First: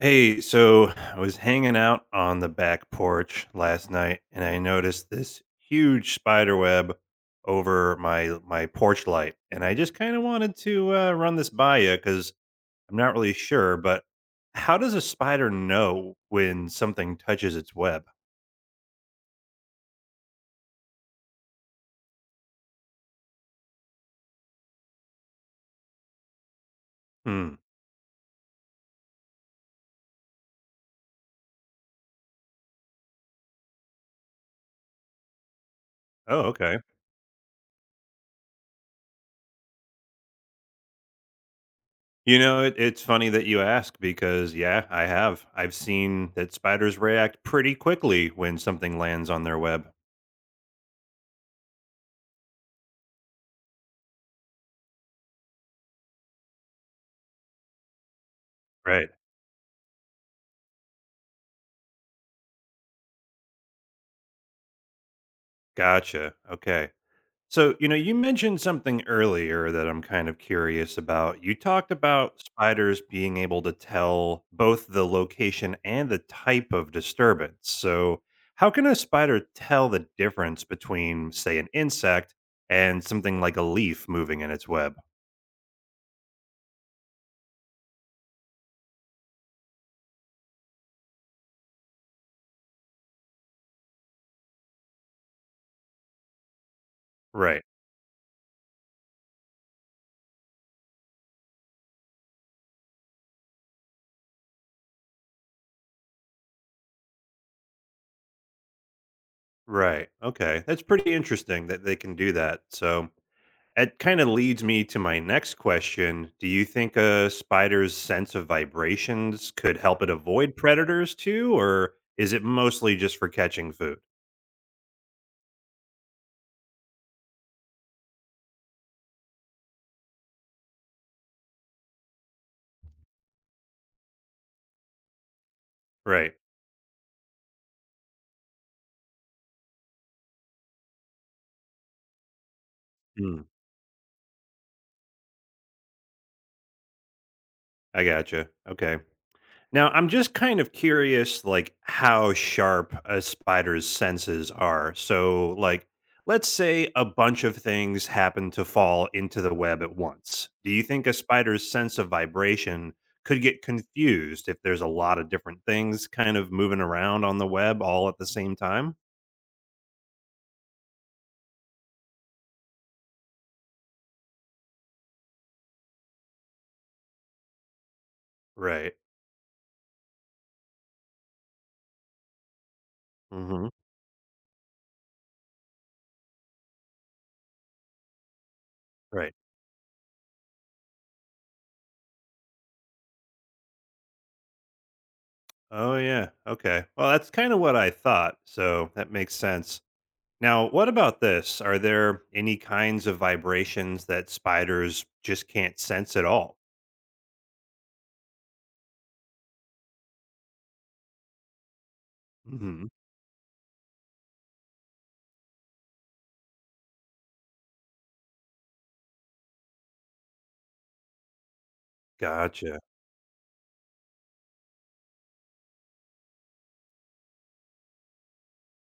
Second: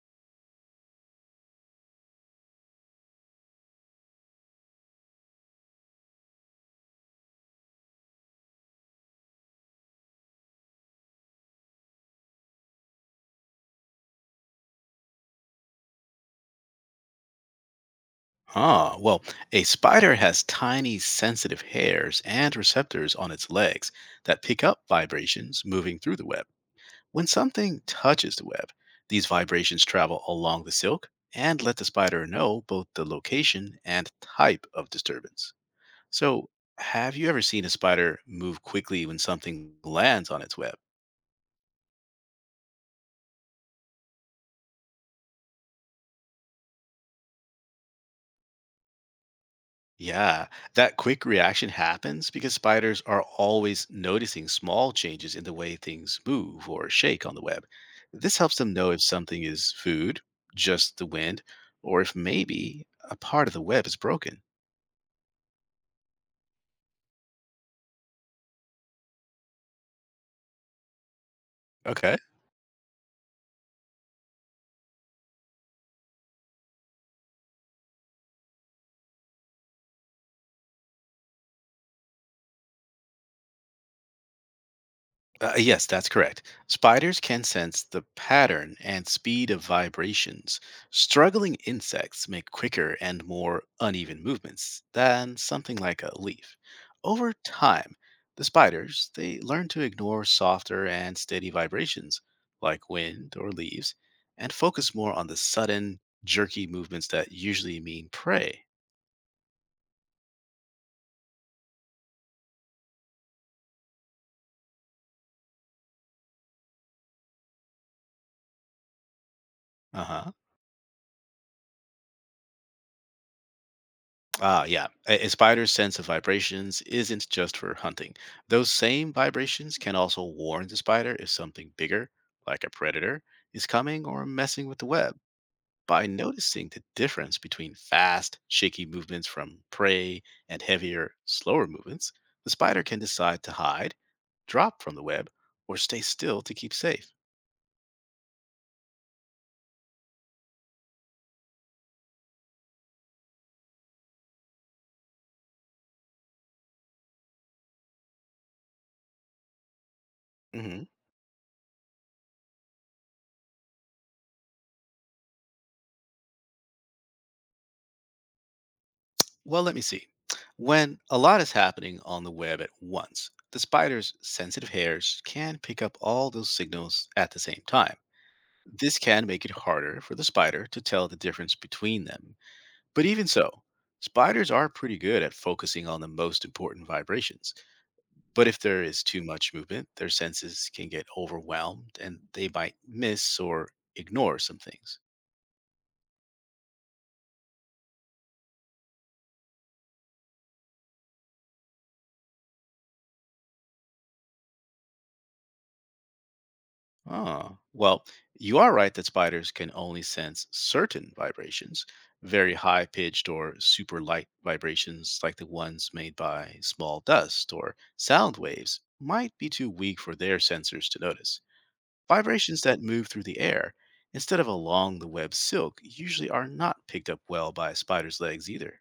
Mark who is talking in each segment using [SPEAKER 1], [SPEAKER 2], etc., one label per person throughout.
[SPEAKER 1] Hey, so I was hanging out on the back porch last night and I noticed this huge spider web over my porch light. And I just kind of wanted to run this by you because I'm not really sure, but how does a spider know when something touches its web?
[SPEAKER 2] Ah, well, a spider has tiny sensitive hairs and receptors on its legs that pick up vibrations moving through the web. When
[SPEAKER 1] Hmm.
[SPEAKER 2] something touches the web, these vibrations travel along the silk and let the spider know both the location and type of disturbance.
[SPEAKER 1] Oh,
[SPEAKER 2] So,
[SPEAKER 1] okay.
[SPEAKER 2] have you ever seen a spider move quickly when something lands on its web?
[SPEAKER 1] It's funny that you ask because, yeah, I have. I've seen that spiders react pretty quickly when something lands on their web.
[SPEAKER 2] Yeah, that quick reaction happens because spiders are always noticing small changes in the way things move or shake on the web. This helps them know if
[SPEAKER 1] Right.
[SPEAKER 2] something is food, just the wind, or if maybe a part of the web is broken.
[SPEAKER 1] Gotcha. Okay. So, you know, you mentioned something earlier that I'm kind of curious about. You talked
[SPEAKER 2] Okay.
[SPEAKER 1] about spiders being able to tell both the location and the type of disturbance. So, how can a spider tell the difference between, say, an insect and something like a leaf moving in its web?
[SPEAKER 2] Yes, that's correct. Spiders can sense the pattern and speed of vibrations. Struggling insects make quicker and more uneven movements than something like a leaf. Over
[SPEAKER 1] Right.
[SPEAKER 2] time, the spiders they learn to ignore softer and steady vibrations like wind or leaves and focus more on the sudden jerky movements that usually mean prey.
[SPEAKER 1] Right. Okay. That's pretty interesting that they can do that. So, it kind of leads me to my next question. Do you think a spider's sense of vibrations could help it
[SPEAKER 2] Uh-huh.
[SPEAKER 1] avoid predators too, or is it mostly just for catching food?
[SPEAKER 2] A spider's sense of vibrations isn't just for hunting. Those same vibrations can also warn the spider if something bigger, like a predator, is coming or messing with the web by
[SPEAKER 1] Right.
[SPEAKER 2] noticing the difference between fast, shaky movements from prey and heavier, slower movements. The spider can decide
[SPEAKER 1] Mm,
[SPEAKER 2] to hide, drop from the web, or stay still to keep safe.
[SPEAKER 1] I gotcha. Okay. Now, I'm just kind of curious, like, how sharp a spider's senses are. So, like, let's say a bunch of things happen to fall into the web at once. Do you
[SPEAKER 2] Mhm.
[SPEAKER 1] think a spider's sense of vibration could get confused if there's a lot of different things kind of moving around on the web all at the same time?
[SPEAKER 2] Well, let me see. When a lot is happening on the web at once, the spider's sensitive hairs can pick up all those signals at the same time.
[SPEAKER 1] Right.
[SPEAKER 2] This can make it harder for the spider to tell the difference between them. But even so,
[SPEAKER 1] Hmm.
[SPEAKER 2] spiders are pretty good at focusing on the most important vibrations. But if there is too
[SPEAKER 1] Right.
[SPEAKER 2] much movement, their senses can get overwhelmed and they might miss or ignore some things.
[SPEAKER 1] Oh, yeah. Okay. Well, that's kind of what I thought. So that makes sense. Now, what about this? Are there any kinds of vibrations that spiders just can't sense at all?
[SPEAKER 2] Ah, well, you are right that spiders can only sense certain vibrations. Very
[SPEAKER 1] Hmm.
[SPEAKER 2] high pitched or super light vibrations like the ones made by small dust or sound waves might be too weak for their sensors to notice. Vibrations
[SPEAKER 1] Gotcha.
[SPEAKER 2] that move through the air instead of along the web silk usually are not picked up well by a spider's legs either.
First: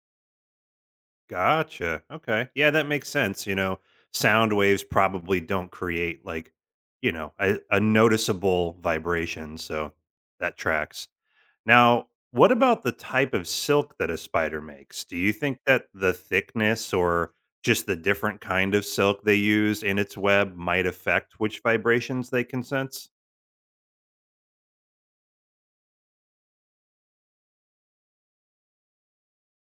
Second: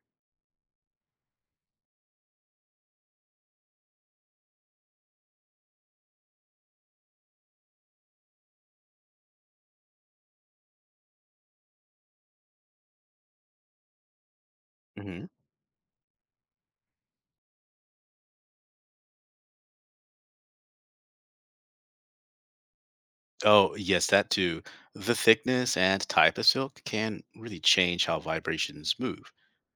[SPEAKER 1] Gotcha. Okay. Yeah, that makes sense. Sound waves probably don't create like, a noticeable vibration. So that tracks. Now, what about the type of silk that a spider makes? Do you think that the thickness or just the different kind of silk they use in its web might affect which vibrations they can sense?
[SPEAKER 2] Oh, yes, that too. The thickness and type of silk can really change how vibrations move.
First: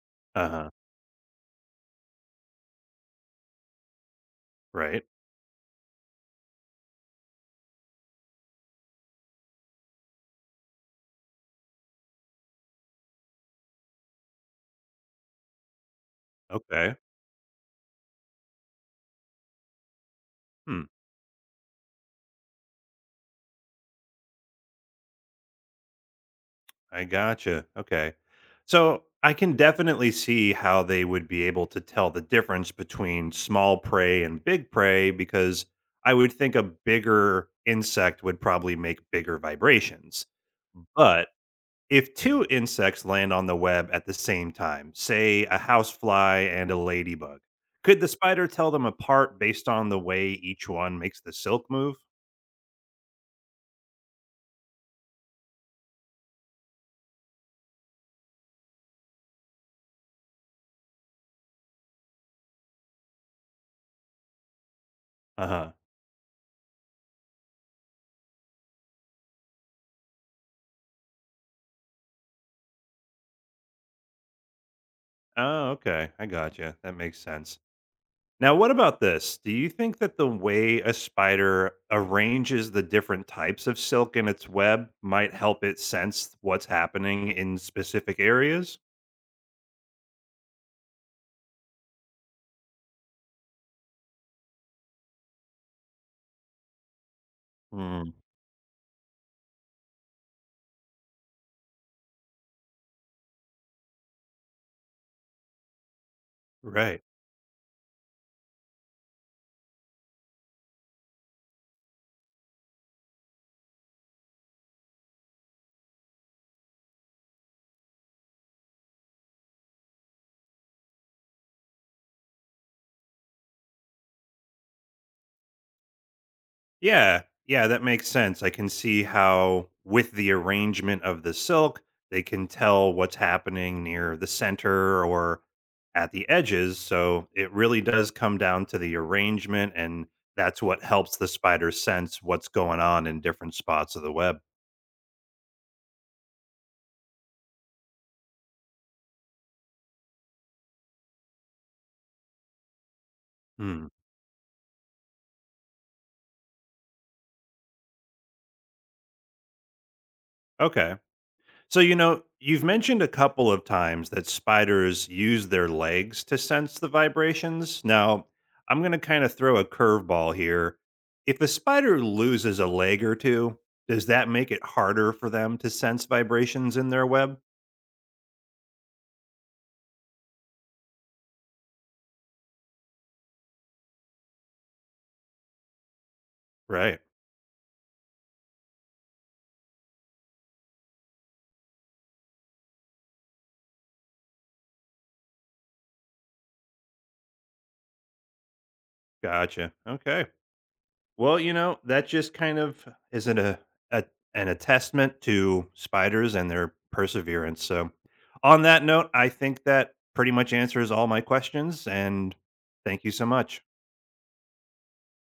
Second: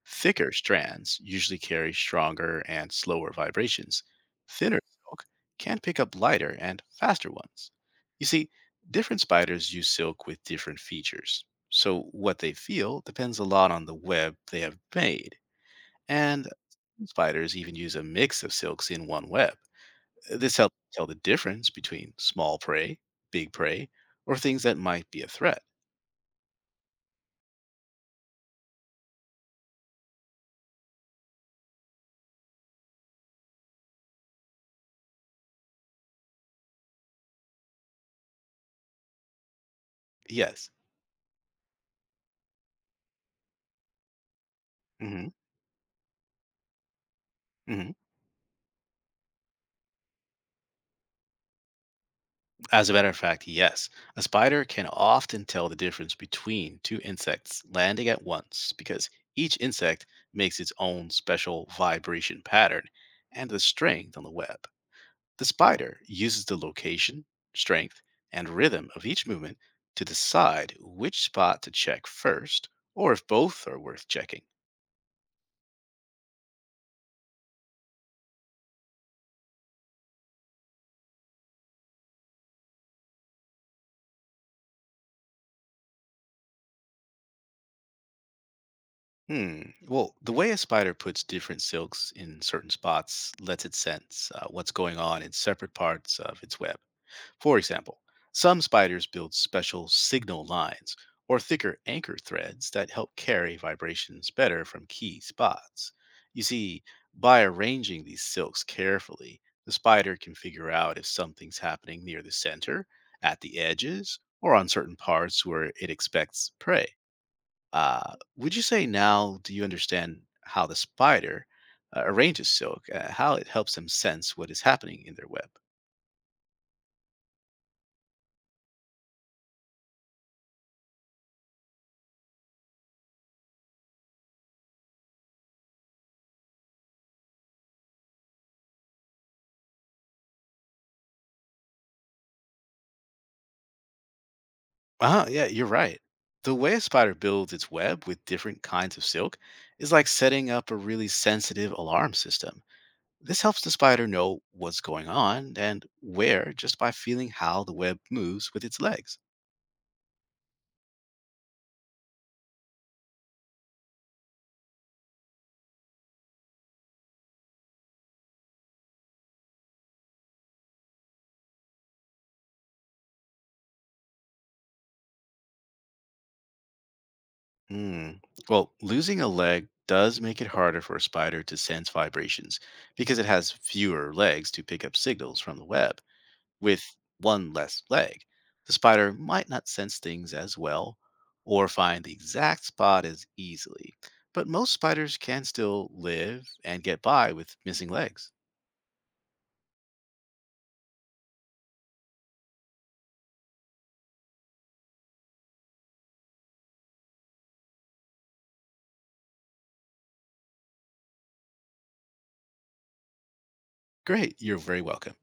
[SPEAKER 2] Thicker
[SPEAKER 1] Uh-huh.
[SPEAKER 2] strands usually carry stronger and slower vibrations. Thinner
[SPEAKER 1] Right.
[SPEAKER 2] silk can pick up lighter and faster ones. You see, different spiders use silk with different features. So what they feel depends a lot on the web they have made. And
[SPEAKER 1] Okay.
[SPEAKER 2] some spiders even use a mix of silks in one web. This helps
[SPEAKER 1] Hmm.
[SPEAKER 2] tell the difference between small prey, big prey, or things that might be a threat.
[SPEAKER 1] I gotcha. Okay. So I can definitely see how they would be able to tell the difference between small prey and big prey because I would think a bigger insect would probably make bigger vibrations.
[SPEAKER 2] Yes.
[SPEAKER 1] But if two insects land on the web at the same time,
[SPEAKER 2] hmm
[SPEAKER 1] say a housefly and a ladybug,
[SPEAKER 2] hmm
[SPEAKER 1] could the spider tell them apart based on the way each one makes the silk move?
[SPEAKER 2] As a matter of fact, yes, a spider can often tell the difference between two insects landing at once because each insect makes its own special vibration pattern and the strength on the web. The
[SPEAKER 1] Uh huh.
[SPEAKER 2] spider uses the location, strength, and rhythm of each movement to decide which spot to check first or if both are worth checking.
[SPEAKER 1] Oh, okay. I gotcha. That makes sense. Now, what about this? Do you think that the way a spider arranges the different types of silk in its web might help it sense what's happening in specific areas?
[SPEAKER 2] Hmm. Well, the way a spider puts different silks in certain spots lets it sense what's going on in separate parts of its web. For example,
[SPEAKER 1] Mm,
[SPEAKER 2] some spiders build special signal lines or thicker anchor threads that help carry vibrations better from key spots. You see,
[SPEAKER 1] right.
[SPEAKER 2] by arranging these silks carefully, the spider can figure out if something's happening near the center, at the edges, or on certain parts where it expects prey. Would you say now, do you understand how the spider arranges silk, how it helps them sense what is happening in their web?
[SPEAKER 1] Yeah. Yeah, that makes sense. I can see how, with the arrangement of the silk, they can tell what's happening near the center or at the edges. So it really does come down to the arrangement, and that's what helps the spider sense what's going on in different spots of the web.
[SPEAKER 2] Yeah, you're right. The way a spider builds its web with different kinds of silk is like setting up a really sensitive alarm system. This helps the
[SPEAKER 1] Hmm.
[SPEAKER 2] spider know what's going on and where just by feeling how the web moves with its legs.
[SPEAKER 1] Okay. So, you know, you've mentioned a couple of times that spiders use their legs to sense the vibrations. Now, I'm going to kind of throw a curveball here. If a spider loses a leg or two, does that make it harder for them to sense vibrations in their web?
[SPEAKER 2] Hmm. Well, losing a leg does make it harder for a spider to sense vibrations because it has fewer legs to pick up signals from the web. With
[SPEAKER 1] Right.
[SPEAKER 2] one less leg, the spider might not sense things as well or find the exact spot as easily, but most spiders can still live and get by with missing legs.
[SPEAKER 1] Gotcha. Okay. Well, you know, that just kind of is an a an attestament to spiders and their perseverance. So, on that note, I think that pretty much answers all my questions and thank you so much.
[SPEAKER 2] Great, you're very welcome.